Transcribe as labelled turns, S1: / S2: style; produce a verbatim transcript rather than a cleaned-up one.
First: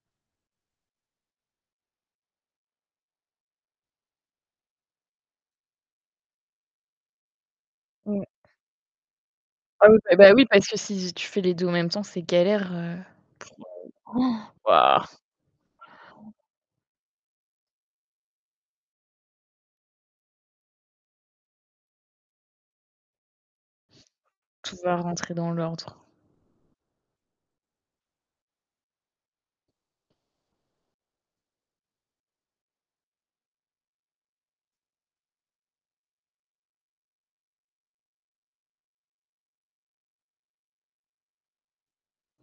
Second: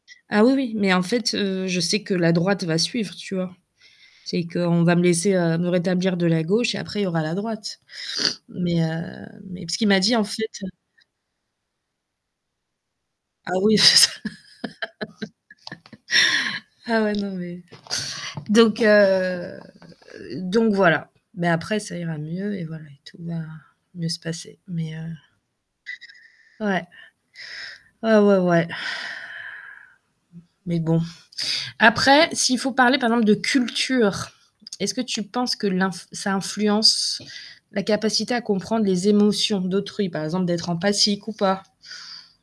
S1: Ah oui, oui, mais en fait, heu, je sais que la droite va suivre, tu vois? C'est qu'on va me laisser, heu, me rétablir de la gauche et après il y aura la droite
S2: Mmh.
S1: mais heu, mais parce ce
S2: Ah
S1: qu'il
S2: oui,
S1: m'a dit,
S2: bah
S1: en
S2: bah oui,
S1: fait,
S2: parce
S1: heu
S2: que si tu fais les deux en même temps, c'est galère, heu,
S1: Ah
S2: pour,
S1: oui, c'est ça!
S2: heu waouh!
S1: Ah ouais, non mais, donc heu, donc voilà. Mais après ça ira mieux et voilà et tout va mieux se passer,
S2: Tout
S1: mais
S2: va
S1: heu
S2: rentrer dans l'ordre.
S1: Ouais. Ouais, ouais, ouais. Mais bon, après s'il faut parler, par exemple, de culture, est-ce que tu penses que l'inf ça influence la capacité à comprendre les émotions d'autrui, par exemple, d'être empathique ou pas?